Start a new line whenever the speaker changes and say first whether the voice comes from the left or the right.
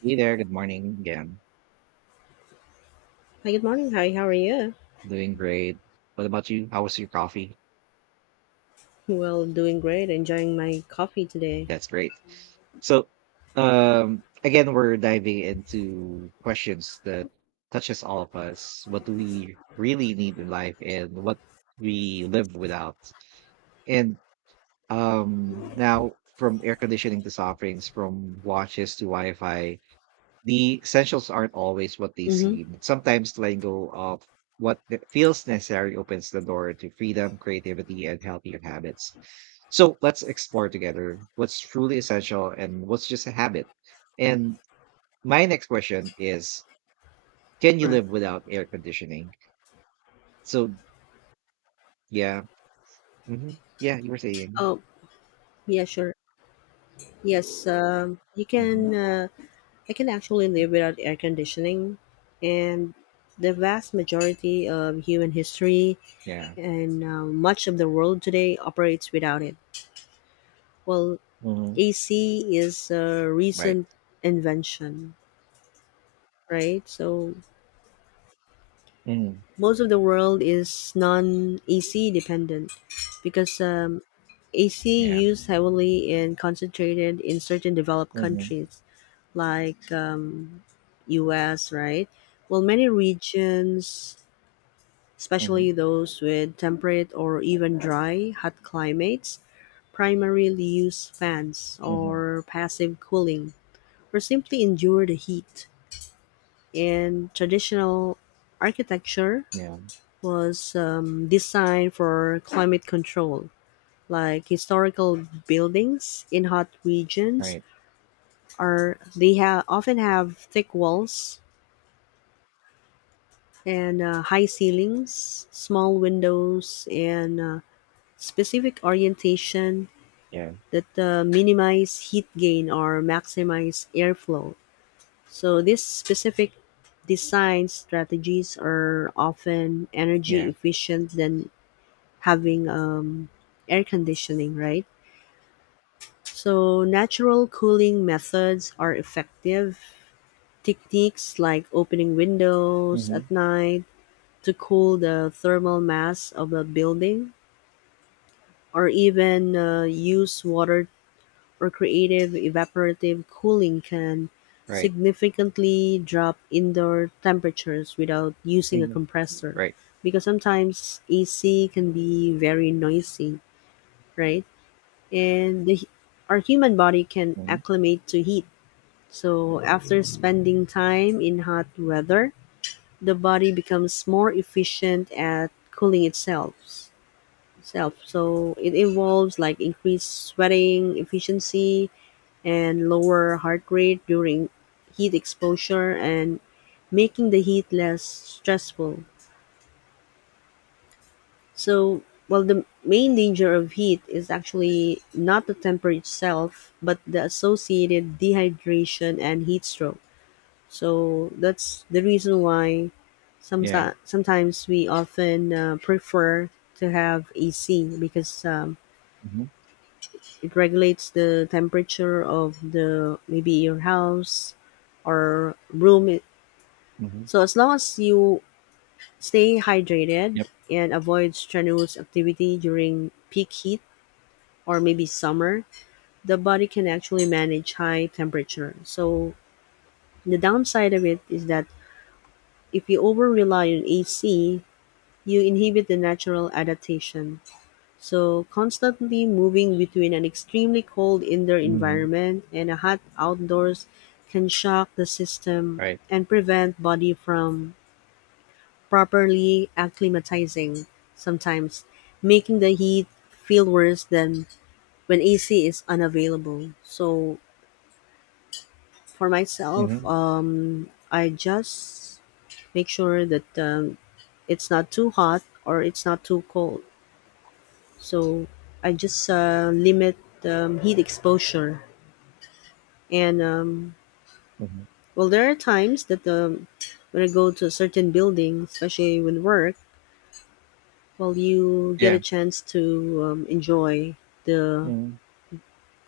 right: Hey there, good morning again.
left: Hi, good morning. Hi, how are you?
right: Doing great. What about you? How was your coffee?
left: Well, doing great. Enjoying my coffee today.
right: That's great. So, again, we're diving into questions that touches all of us. What do we really need in life and what we live without? And now from air conditioning to soft drinks, from watches to Wi-Fi, the essentials aren't always what they
left: Mm-hmm.
right: seem. Sometimes letting go of what feels necessary opens the door to freedom, creativity, and healthier habits. So let's explore together what's truly essential and what's just a habit. And my next question is: Can you live
left: Correct.
right: without air conditioning? So, yeah. Hmm. Yeah, you were saying.
left: Oh, yeah, sure. Yes, you
right: Hmm.
left: can. I can actually live without air conditioning, and the vast majority of human history
right: Yeah.
left: and much of the world today operates without it. Well,
right: Hmm.
left: AC is a
right: Right.
left: recent invention, right? So
right: Hmm.
left: most of the world is non-AC dependent because AC
right: Yeah.
left: used heavily and concentrated in certain developed
right: Hmm.
left: countries like US, right? Well, many regions,
right: Hmm.
left: especially those with temperate or even dry, hot climates, primarily use fans
right: Hmm.
left: or passive cooling or simply endure the heat. And traditional architecture
right: Yeah.
left: was designed for climate control. Like historical buildings in hot regions
right: Right.
left: are they have often have thick walls and high ceilings, small windows, and specific orientation
right: Yeah.
left: that minimize heat gain or maximize airflow. So these specific design strategies are often energy
right: Yeah.
left: efficient than having air conditioning, right? So, natural cooling methods are effective. Techniques like opening windows
right: Hmm.
left: at night to cool the thermal mass of a building, or even use water or creative evaporative cooling can
right: Right.
left: significantly drop indoor temperatures without using a
right: Mhm.
left: compressor
right: Right.
left: because sometimes AC can be very noisy, right? And our human body can
right: Mhm.
left: acclimate to heat. So after spending time in hot weather, the body becomes more efficient at cooling itself. Self. So it involves like increased sweating efficiency and lower heart rate during heat exposure and making the heat less stressful. So, well, the main danger of heat is actually not the temper itself, but the associated dehydration and heat stroke. So, that's the reason why
right: Yeah.
left: sometimes we often prefer to have AC because
right: Mhm.
left: it regulates the temperature of the maybe your house or room.
right: Mhm.
left: So as long as you stay hydrated
right: Yep.
left: and avoid strenuous activity during peak heat, or maybe summer, the body can actually manage high temperature. So the downside of it is that if you over rely on AC, you inhibit the natural adaptation. So constantly moving between an extremely cold indoor
right: Mhm.
left: environment and a hot outdoors can shock the system
right: Right.
left: and prevent body from properly acclimatizing sometimes making the heat feel worse than when AC is unavailable. So for myself,
right: Mhm.
left: I just make sure that it's not too hot or it's not too cold. So I just limit heat exposure. And
right: Mhm.
left: well, there are times that when I go to a certain building, especially when work, well, you get a
right: Yeah.
left: chance to enjoy the
right: Mhm.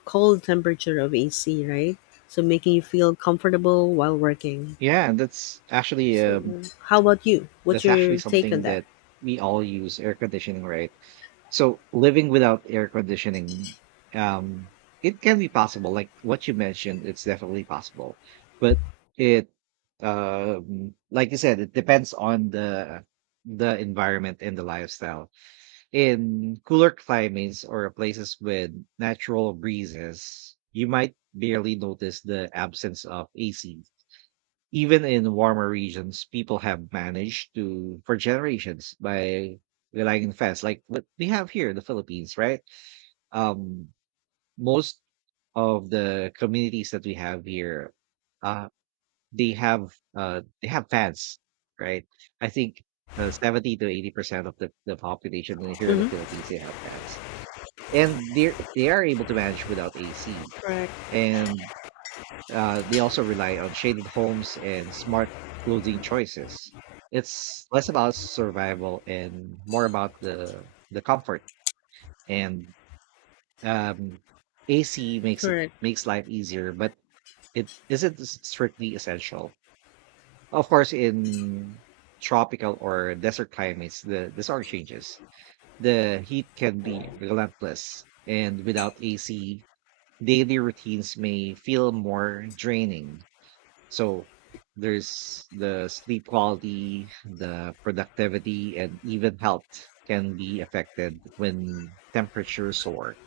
left: cold temperature of AC, right? So making you feel comfortable while working.
right: Yeah, and
left: So, how about you? What's
right: that's actually
left: your take on
right: something
left: that?
right: that we all use air conditioning, right? So living without air conditioning, um, it can be possible. Like what you mentioned, it's definitely possible. But it like you said, it depends on the environment and the lifestyle. In cooler climates or places with natural breezes, you might barely notice the absence of AC. Even in warmer regions, people have managed to, for generations, by relying on fans, like what we have here in the Philippines, right? Um, Most of the communities that we have here, uh, they have fans, right? I think 70 to 80% of the population here in the
left: Hmm.
right: Philippines they have fans and they are able to manage without AC,
left: Correct.
right: and they also rely on shaded homes and smart clothing choices. It's less about survival and more about the comfort. And um, AC
left: Correct.
right: makes life easier, but it isn't strictly essential. Of course, in tropical or desert climates, the sort changes. The heat can be relentless, and without AC, daily routines may feel more draining. So there's the sleep quality, the productivity, and even health can be affected when temperatures soar.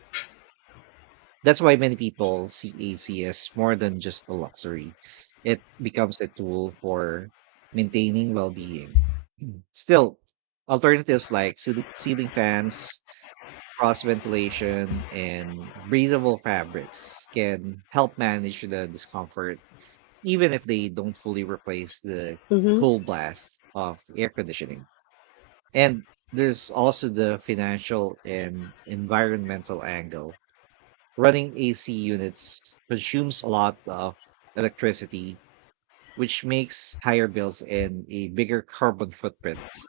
right: That's why many people see AC as more than just a luxury. It becomes a tool for maintaining well being. Still, alternatives like ceiling fans, cross ventilation and breathable fabrics can help manage the discomfort, even if they don't fully replace the
left: Mm-hmm.
right: cool blast of air conditioning. And there's also the financial and environmental angle. Running AC units consumes a lot of electricity, which makes higher bills and a bigger carbon footprint.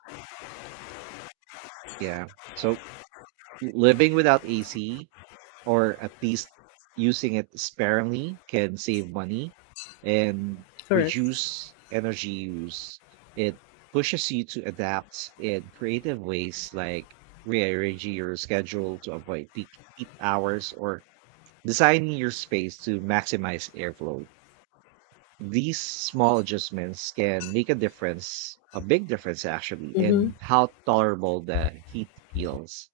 right: Yeah. So, living without AC or at least using it sparingly can save money and
left: Correct.
right: reduce energy use. It pushes you to adapt in creative ways like rearranging your schedule to avoid peak heat hours or designing your space to maximize airflow. These small adjustments can make a difference, a big difference actually,
left: Mm-hmm.
right: in how tolerable the heat feels.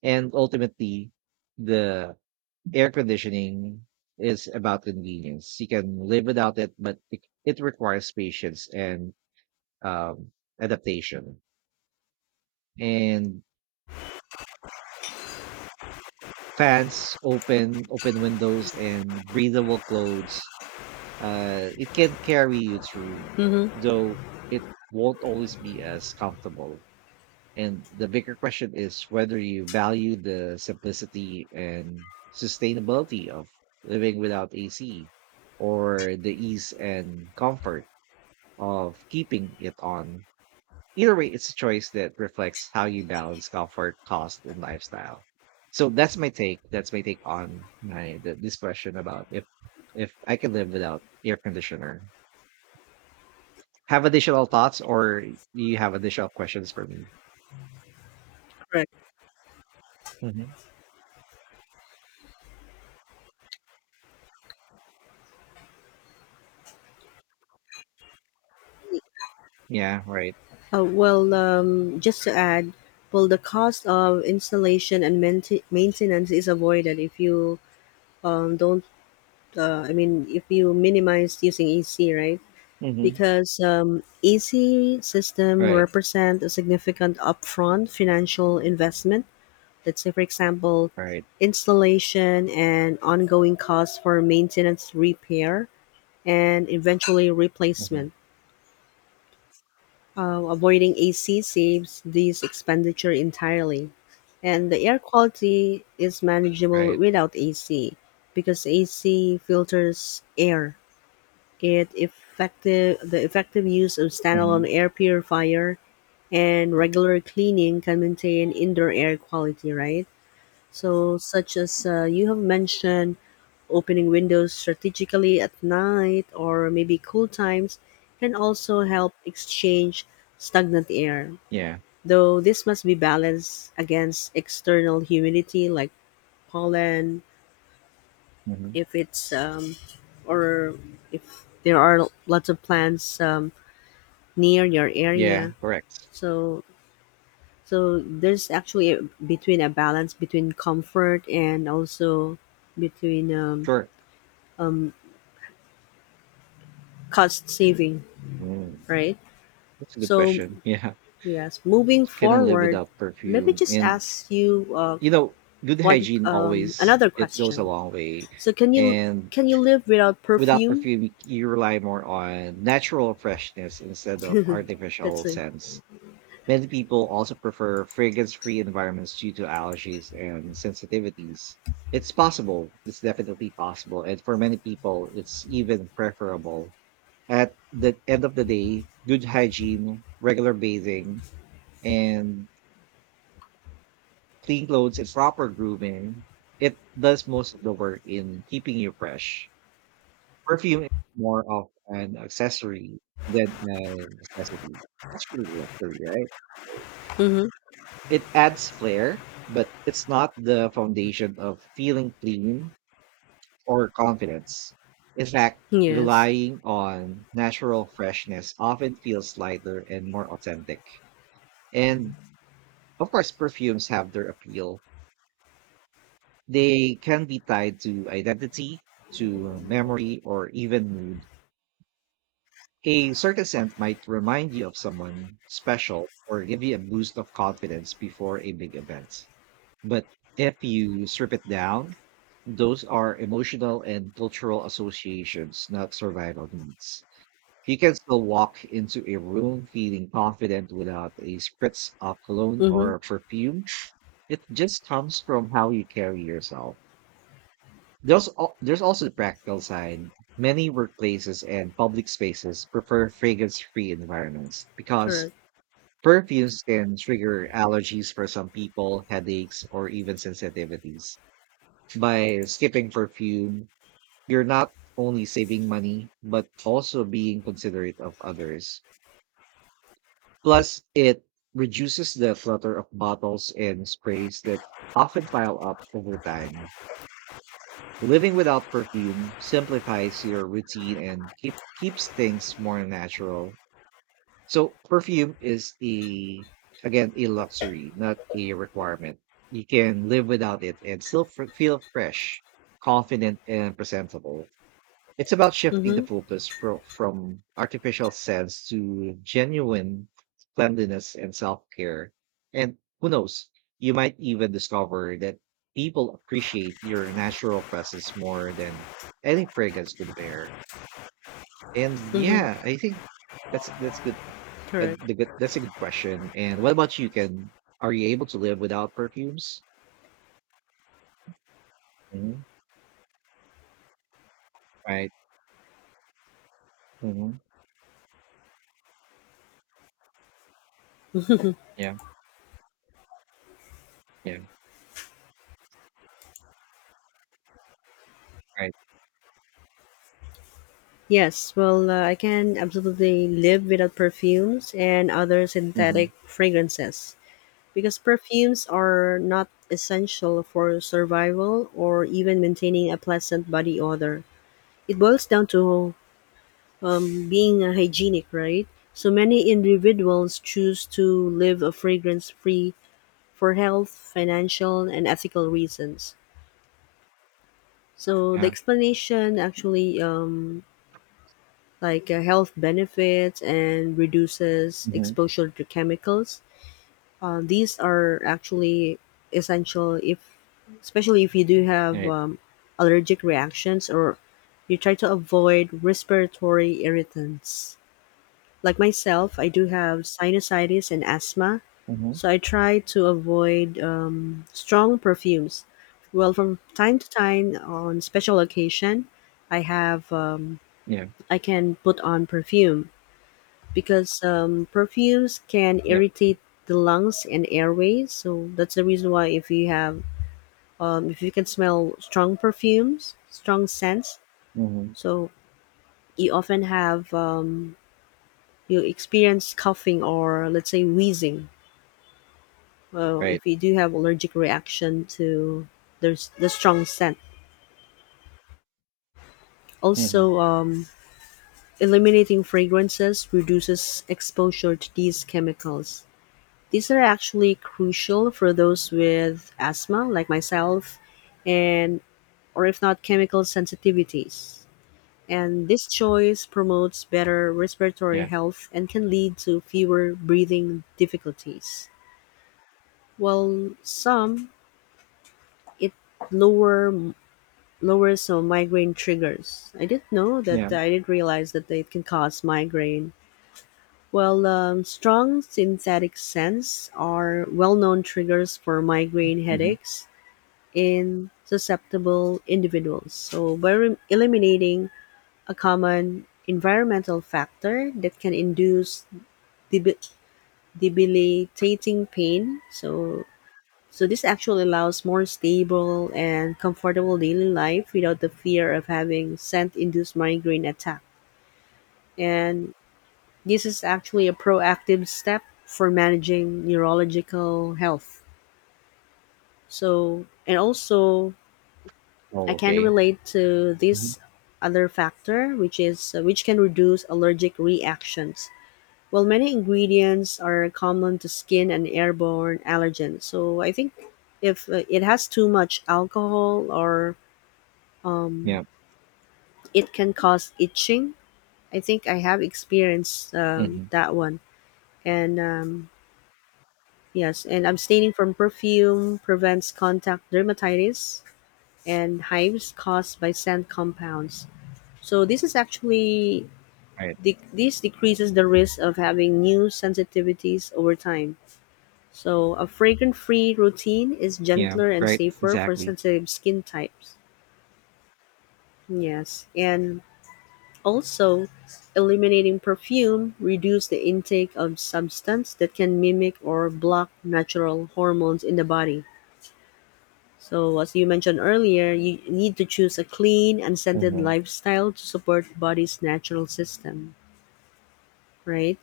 right: And ultimately, the air conditioning is about convenience. You can live without it, but it requires patience and um, adaptation. And fans, open windows, and breathable clothes, it can carry you through,
left: Mm-hmm.
right: though it won't always be as comfortable. And the bigger question is whether you value the simplicity and sustainability of living without AC or the ease and comfort of keeping it on. Either way, it's a choice that reflects how you balance comfort, cost, and lifestyle. So that's my take. That's my take on this question about if I can live without air conditioner. Have additional thoughts, or do you have additional questions for me?
left: Correct.
right: Hmm. Yeah, right.
left: Well, just to add, well, the cost of installation and maintenance is avoided if you don't. I mean, if you minimize using AC, right?
right: Hmm.
left: Because AC system
right: Right.
left: represent a significant upfront financial investment. Let's say, for example,
right: Right.
left: installation and ongoing costs for maintenance repair and eventually
right: Mhm.
left: replacement. Avoiding AC saves these expenditure entirely, and the air quality is manageable
right: Right.
left: without AC because AC filters air. It effective the effective use of standalone
right: Mhm.
left: air purifier and regular cleaning can maintain indoor air quality, right? So, such as you have mentioned, opening windows strategically at night or maybe cool times can also help exchange stagnant air,
right: Yeah.
left: though this must be balanced against external humidity like pollen,
right: Mhm.
left: if it's, or if there are lots of plants near your
right: Yeah,
left: area.
right: correct.
left: So, so there's actually a, between a balance between comfort and also between
right: Sure.
left: cost saving,
right: Mm.
left: right?
right: That's a good
left: So
right: question. Yeah.
left: yes, moving
right: Can I live
left: forward,
right: without
left: let me
right: perfume?
left: just
right: And
left: ask you
right: you know, good
left: one
right: hygiene always
left: another
right: it goes a
left: question.
right: long way.
left: So can you
right: And
left: can you live without
right: without
left: perfume?
right: perfume, you rely more on natural freshness instead of
left: That's
right: artificial
left: it.
right: scents. Many people also prefer fragrance-free environments due to allergies and sensitivities. It's possible. It's definitely possible. And for many people, it's even preferable. At the end of the day, good hygiene, regular bathing, and clean clothes and proper grooming, it does most of the work in keeping you fresh. Perfume is more of an accessory than a necessity. That's really luxury, right?
left: Mm-hmm.
right: It adds flair, but it's not the foundation of feeling clean or confidence. In fact,
left: Yes.
right: relying on natural freshness often feels lighter and more authentic. And of course, perfumes have their appeal. They can be tied to identity, to memory, or even mood. A certain scent might remind you of someone special or give you a boost of confidence before a big event. But if you strip it down, those are emotional and cultural associations, not survival needs. You can still walk into a room feeling confident without a spritz of cologne
left: Mm-hmm.
right: or perfume. It just comes from how you carry yourself. There's also the practical side. Many workplaces and public spaces prefer fragrance free environments because
left: Correct.
right: perfumes can trigger allergies for some people, headaches, or even sensitivities. By skipping perfume, you're not only saving money, but also being considerate of others. Plus, it reduces the clutter of bottles and sprays that often pile up over time. Living without perfume simplifies your routine and keeps things more natural. So, perfume is again, a luxury, not a requirement. You can live without it and still feel fresh, confident, and presentable. It's about shifting the
left: Mm-hmm.
right: focus from artificial sense to genuine cleanliness and self-care. And who knows, you might even discover that people appreciate your natural presence more than any fragrance could bear. And yeah,
left: Mm-hmm.
right: I think that's that's the
left: Correct.
right: that's a good question. And what about you? Can Are you able to live without perfumes? Hmm. Right. Hmm. Yeah. Yeah. Right.
left: Yes. Well, I can absolutely live without perfumes and other
right: Hmm.
left: synthetic fragrances because perfumes are not essential for survival or even maintaining a pleasant body odor. It boils down to being hygienic, right? So many individuals choose to live a fragrance free for health, financial, and ethical reasons. So the
right: Yeah.
left: explanation actually like health benefits and reduces
right: Hmm.
left: exposure to chemicals. These are actually essential if, especially if you do have
right: Right.
left: allergic reactions or you try to avoid respiratory irritants. Like myself, I do have sinusitis and asthma,
right: Hmm.
left: so I try to avoid strong perfumes. Well, from time to time, on special occasion, I have
right: Yeah.
left: I can put on perfume because perfumes can
right: Yep.
left: irritate the lungs and airways. So that's the reason why if you have if you can smell strong perfumes, strong scents,
right: Mhm.
left: so you often have you experience coughing or let's say wheezing well
right: Right.
left: if you do have allergic reaction to there's the strong scent
right: Mhm.
left: also eliminating fragrances reduces exposure to these chemicals these are actually crucial for those with asthma like myself and or if not chemical sensitivities and this choice promotes better respiratory
right: Yeah.
left: health and can lead to fewer breathing difficulties while some it lower lowers some migraine triggers. I didn't know that.
right: Yeah.
left: I didn't realize that it can cause migraine. Well, strong synthetic scents are well-known triggers for migraine
right: Mhm.
left: headaches in susceptible individuals. So, by eliminating a common environmental factor that can induce debi- debilitating pain, so so this actually allows more stable and comfortable daily life without the fear of having scent-induced migraine attack. And this is actually a proactive step for managing neurological health. So and also
right: Oh,
left: I can
right: okay.
left: relate to
right: Mhm.
left: this other factor which is which can reduce allergic reactions. Well, many ingredients are common to skin and airborne allergens. So I think if it has too much alcohol or
right: Yeah.
left: um, it can cause itching. I think I have experienced
right: Mhm.
left: that one. And yes, and abstaining from perfume prevents contact dermatitis and hives caused by scent compounds. So this is actually
right: Right.
left: this decreases the risk of having new sensitivities over time. So a fragrant-free routine is
right: Yeah.
left: gentler and
right: Right.
left: safer for
right: Exactly.
left: sensitive skin types. Yes, and also, eliminating perfume reduces the intake of substance that can mimic or block natural hormones in the body. So, as you mentioned earlier, you need to choose a clean, unscented
right: Mhm.
left: lifestyle to support body's natural system, right?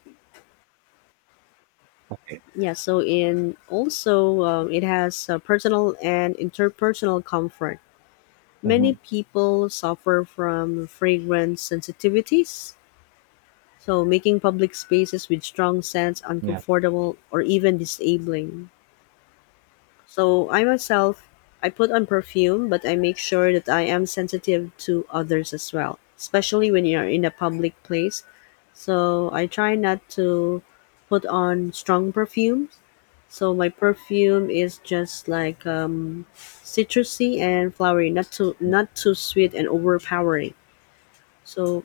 right: Okay.
left: Yeah. So, in also it has personal and interpersonal comfort. Many
right: Mhm.
left: people suffer from fragrance sensitivities so making public spaces with strong scents
right: Yeah.
left: uncomfortable or even disabling. So I myself, I put on perfume, but I make sure that I am sensitive to others as well, especially when you are in a public place. So I try not to put on strong perfumes. So my perfume is just like citrusy and flowery, not too
right: Mm.
left: not too sweet and overpowering. So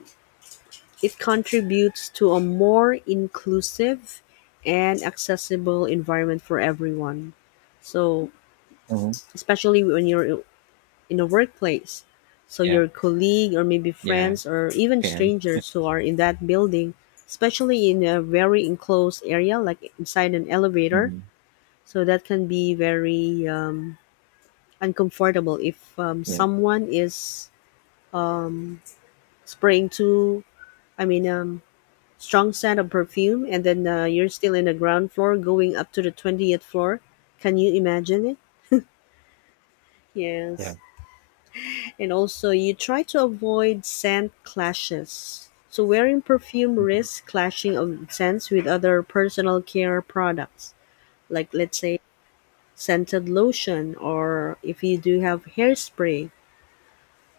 left: it contributes to a more inclusive and accessible environment for everyone. So,
right: Mhm.
left: especially when you're in a workplace, so
right: Yeah.
left: your colleague or maybe
right: Yeah.
left: friends or
right: I
left: even
right: can.
left: strangers who are in that building, especially in a very enclosed area like inside an elevator,
right: Mhm.
left: so that can be very uncomfortable if
right: Yeah.
left: someone is spraying too. I mean, strong scent of perfume and then you're still in the ground floor going up to the 20th floor can you imagine it
right: Yeah.
left: yes and also you try to avoid scent clashes so wearing perfume
right: Mhm.
left: risks clashing of scents with other personal care products like let's say scented lotion or if you do have hairspray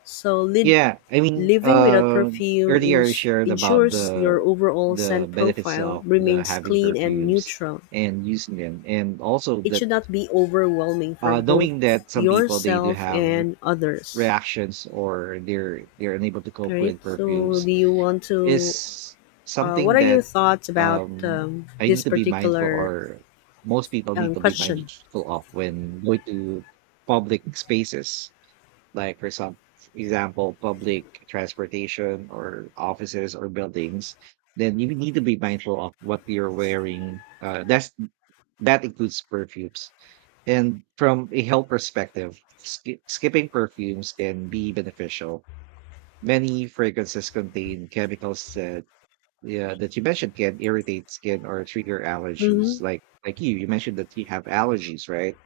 left: so
right: Yeah. I mean,
left: living without perfume
right: earlier I shared about
left: ensures your
right: the
left: overall
right: the
left: scent
right: benefits
left: profile
right: of the
left: remains
right: having
left: clean and
right: perfumes
left: neutral.
right: and using them, and also
left: It
right: that
left: should not be overwhelming for
right: knowing
left: both
right: that some people they do
left: yourself
right: have
left: and others.
right: reactions or they're unable to cope
left: Right?
right: with
left: So,
right: perfumes
left: do you want to?
right: is
left: What
right: something
left: are your
right: that
left: thoughts about
right: um I need
left: this
right: to be mindful
left: particular
right: or most people need to be
left: question?
right: mindful of when going to public spaces like for some example public transportation or offices or buildings. Then you need to be mindful of what you're wearing, that includes perfumes. And from a health perspective, skipping perfumes can be beneficial. Many fragrances contain chemicals that, yeah, that you mentioned can irritate skin or trigger
left: Mm-hmm.
right: allergies. Like you mentioned that you have allergies, right?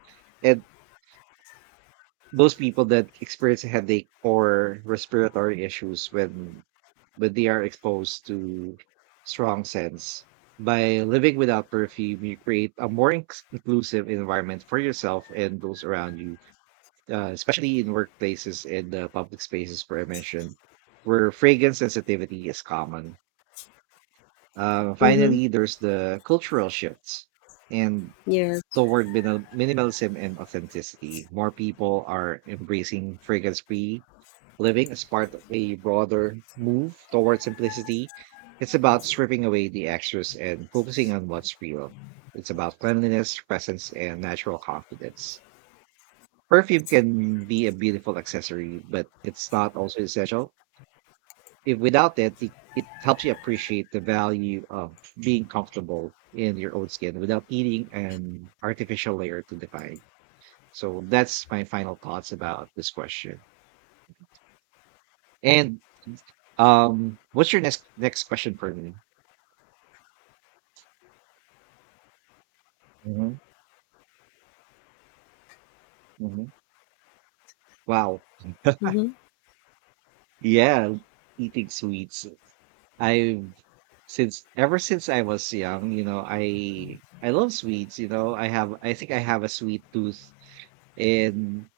right: And most people that experience a headache or respiratory issues when they are exposed to strong scents. By living without perfume, you create a more inclusive environment for yourself and those around you, especially in workplaces and the public spaces where I mentioned, where fragrance sensitivity is common.
left: Mm-hmm.
right: Finally, there's the cultural shifts and
left: Yes.
right: toward minimalism and authenticity. More people are embracing fragrance free living as part of a broader move toward simplicity. It's about stripping away the extras and focusing on what's real. It's about cleanliness, presence, and natural confidence. Perfume can be a beautiful accessory, but it's not also essential. If without it, it helps you appreciate the value of being comfortable in your own skin without needing an artificial layer to define. So that's my final thoughts about this question. And what's your next question for me? Hmm. Hmm. Wow.
left: Mm-hmm.
right: Yeah, eating sweets. I Since ever since I was young, I love sweets. I think I have a sweet tooth. and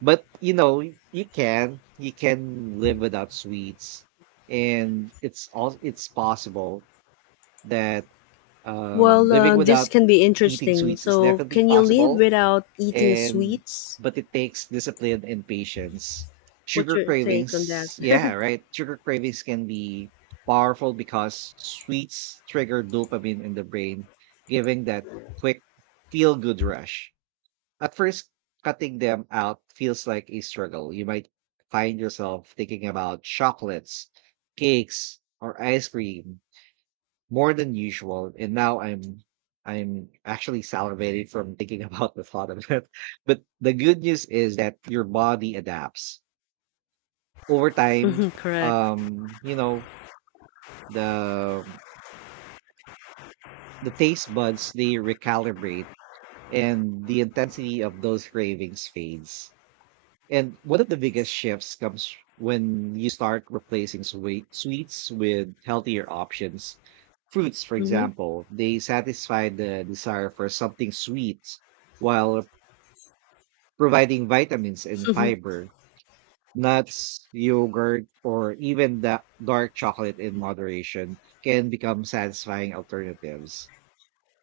right: but you know, you can live without sweets, and it's possible that
left: Well,
right: living
left: this
right: without
left: can be
right: eating
left: interesting.
right: sweets is
left: So,
right: definitely
left: can you live
right: possible,
left: without eating
right: and
left: sweets?
right: but it takes discipline and patience.
left: What's
right: Sugar
left: your take on that?
right: cravings. Yeah, right. Sugar cravings can be powerful because sweets trigger dopamine in the brain, giving that quick feel good rush. At first, cutting them out feels like a struggle. You might find yourself thinking about chocolates, cakes, or ice cream more than usual, and now I'm actually salivating from thinking about the thought of it. But the good news is that your body adapts. Over time,
left: Mm-hmm, correct.
right: um, you know, the the taste buds they recalibrate and the intensity of those cravings fades. And one of the biggest shifts comes when you start replacing sweets with healthier options. Fruits, for
left: Mm-hmm.
right: example, they satisfy the desire for something sweet while providing vitamins and
left: Mm-hmm.
right: fiber. Nuts, yogurt, or even the dark chocolate in moderation can become satisfying alternatives.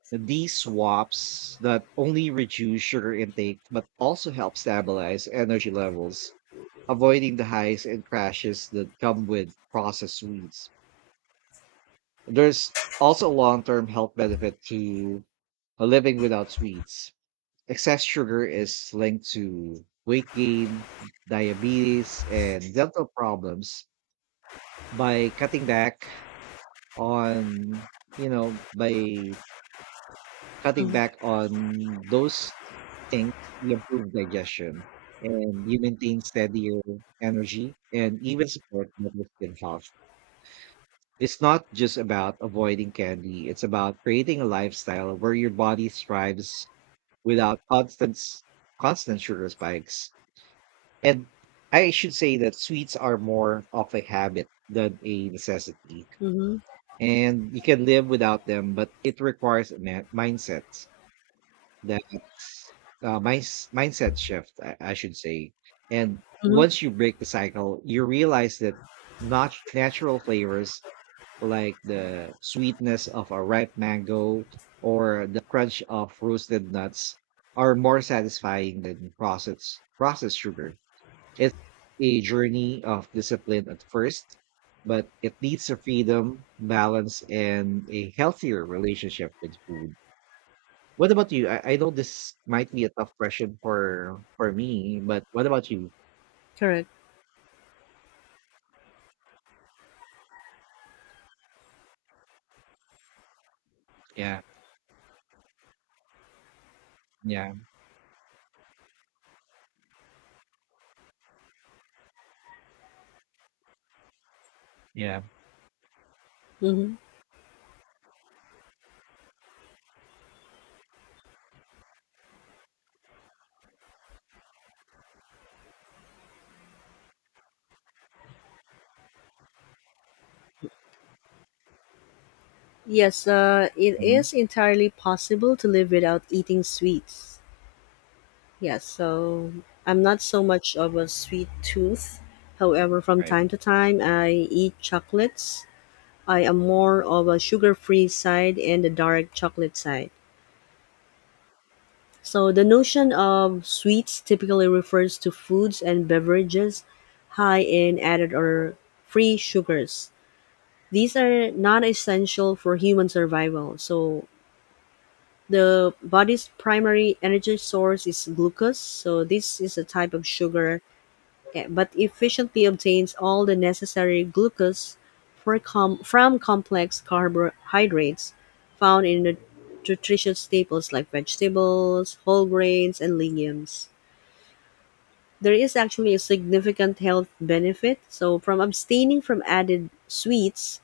right: These swaps not only reduce sugar intake but also help stabilize energy levels, avoiding the highs and crashes that come with processed sweets. There's also a long term health benefit to living without sweets. Excess sugar is linked to weight gain, diabetes, and dental problems. By cutting back on, by cutting back on those things, we improve digestion and you maintain steadier energy and even support better skin health. It's not just about avoiding candy, it's about creating a lifestyle where your body thrives without constant sugar spikes. And I should say that sweets are more of a habit than a necessity.
left: Mm-hmm.
right: And you can live without them, but it requires a mindset. That's mindset shift, I should say. And
left: Mm-hmm.
right: once you break the cycle, you realize that not natural flavors like the sweetness of a ripe mango or the crunch of roasted nuts are more satisfying than processed sugar. It's a journey of discipline at first, but it leads to freedom, balance, and a healthier relationship with food. What about you? I know this might be a tough question for me, but what about you?
left: Correct.
right: Yeah, yeah, yeah.
left: Mm-hmm. Yes, it
right: Mm-hmm.
left: is entirely possible to live without eating sweets. Yes, so I'm not so much of a sweet tooth. However, from
right: Right.
left: time to time, I eat chocolates. I am more of a sugar free side and the dark chocolate side. So, the notion of sweets typically refers to foods and beverages high in added or free sugars. These are not essential for human survival. So, the body's primary energy source is glucose, so this is a type of sugar, eh, but efficiently obtains all the necessary glucose from complex carbohydrates found in the nutritious staples like vegetables, whole grains, and legumes. There is actually a significant health benefit. So, from abstaining from added sweets,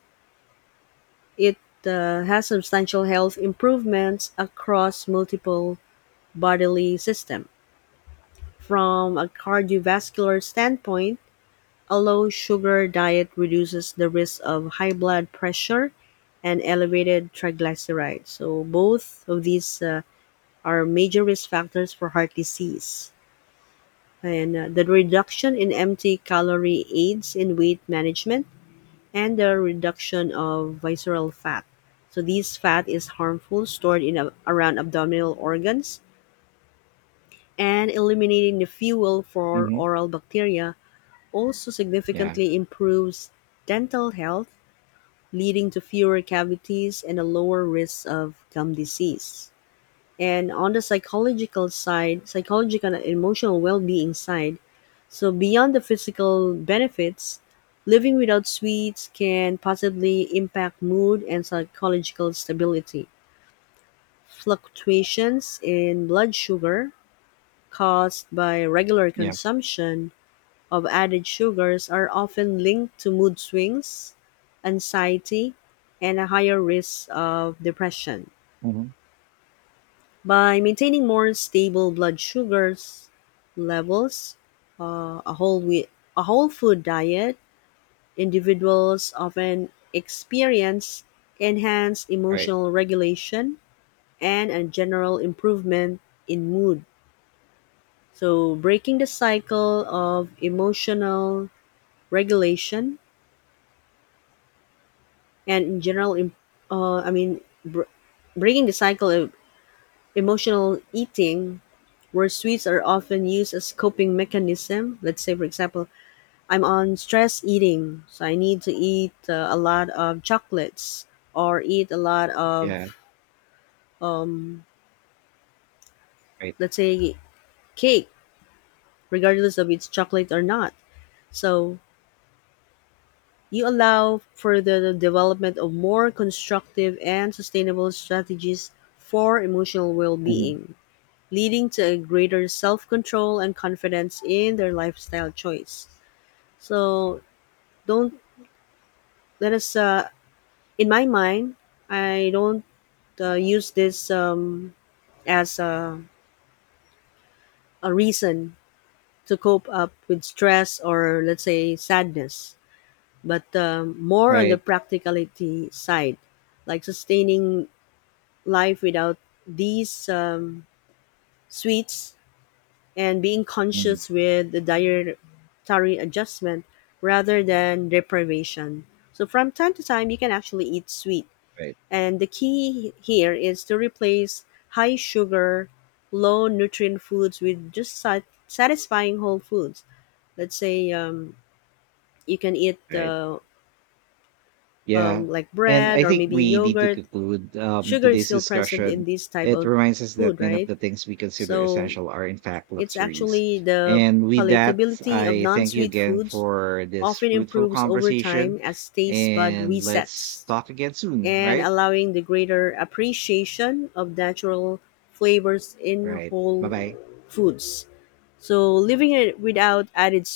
left: it has substantial health improvements across multiple bodily systems. From a cardiovascular standpoint, a low sugar diet reduces the risk of high blood pressure and elevated triglycerides. So both of these are major risk factors for heart disease. And the reduction in empty calorie aids in weight management and the reduction of visceral fat. So these fat is harmful stored in a, around abdominal organs and eliminating the fuel for
right: Mm-hmm.
left: oral bacteria also
right: Yeah,
left: significantly improves dental health, leading to fewer cavities and a lower risk of gum disease. And on the psychological side, psychological and emotional well-being side, so beyond the physical benefits, living without sweets can positively impact mood and psychological stability. Fluctuations in blood sugar caused by regular
right: yeah.
left: consumption of added sugars are often linked to mood swings, anxiety, and a higher risk of depression.
right: Mm-hmm.
left: By maintaining more stable blood sugars levels, uh, a whole wheat, a whole food diet, individuals often experience enhanced
right: Right.
left: emotional regulation and a general improvement in mood. So, breaking the cycle of emotional regulation and in general im- I mean br- breaking the cycle of emotional eating where sweets are often used as coping mechanism let's say for example I'm on stress eating so I need to eat a lot of chocolates or eat a lot
right: Yeah.
left: of um,
right: Right.
left: let's say cake regardless of it's chocolate or not so you allow for the development of more constructive and sustainable strategies for emotional
right: Mm-hmm.
left: well-being leading to a greater self-control and confidence in their lifestyle choice. So don't let us. In my mind, I don't use this as a reason to cope up with stress or let's say sadness, but more on the
right: Right.
left: practicality side, like sustaining life without these sweets and being
right: Mm-hmm.
left: conscious with the dietary adjustment rather than deprivation. So from time to time, you can actually eat sweet.
right: Right.
left: And the key here is to replace high sugar, low nutrient foods with just satisfying whole foods. Let's say you can eat
right: Right. Yeah.
left: like
right: And
left: bread
right: I
left: or
right: think
left: maybe
right: we need to
left: yogurt.
right: conclude
left: Sugar is
right: today's
left: still present in
right: discussion.
left: this type
right: It
left: of
right: reminds us that
left: food,
right: many of
left: right?
right: the things we consider
left: So
right: essential are, in fact,
left: it's
right: luxuries.
left: actually the
right: And with that,
left: palatability of
right: I thank you
left: non-sweet
right: again
left: foods
right: for this
left: often
right: fruitful
left: improves over
right: conversation.
left: time as taste bud
right: And let's
left: resets
right: talk again soon,
left: and
right: right?
left: allowing the greater appreciation of natural flavors
right: All
left: in
right: right. Bye
left: whole
right: bye.
left: foods. So living it without added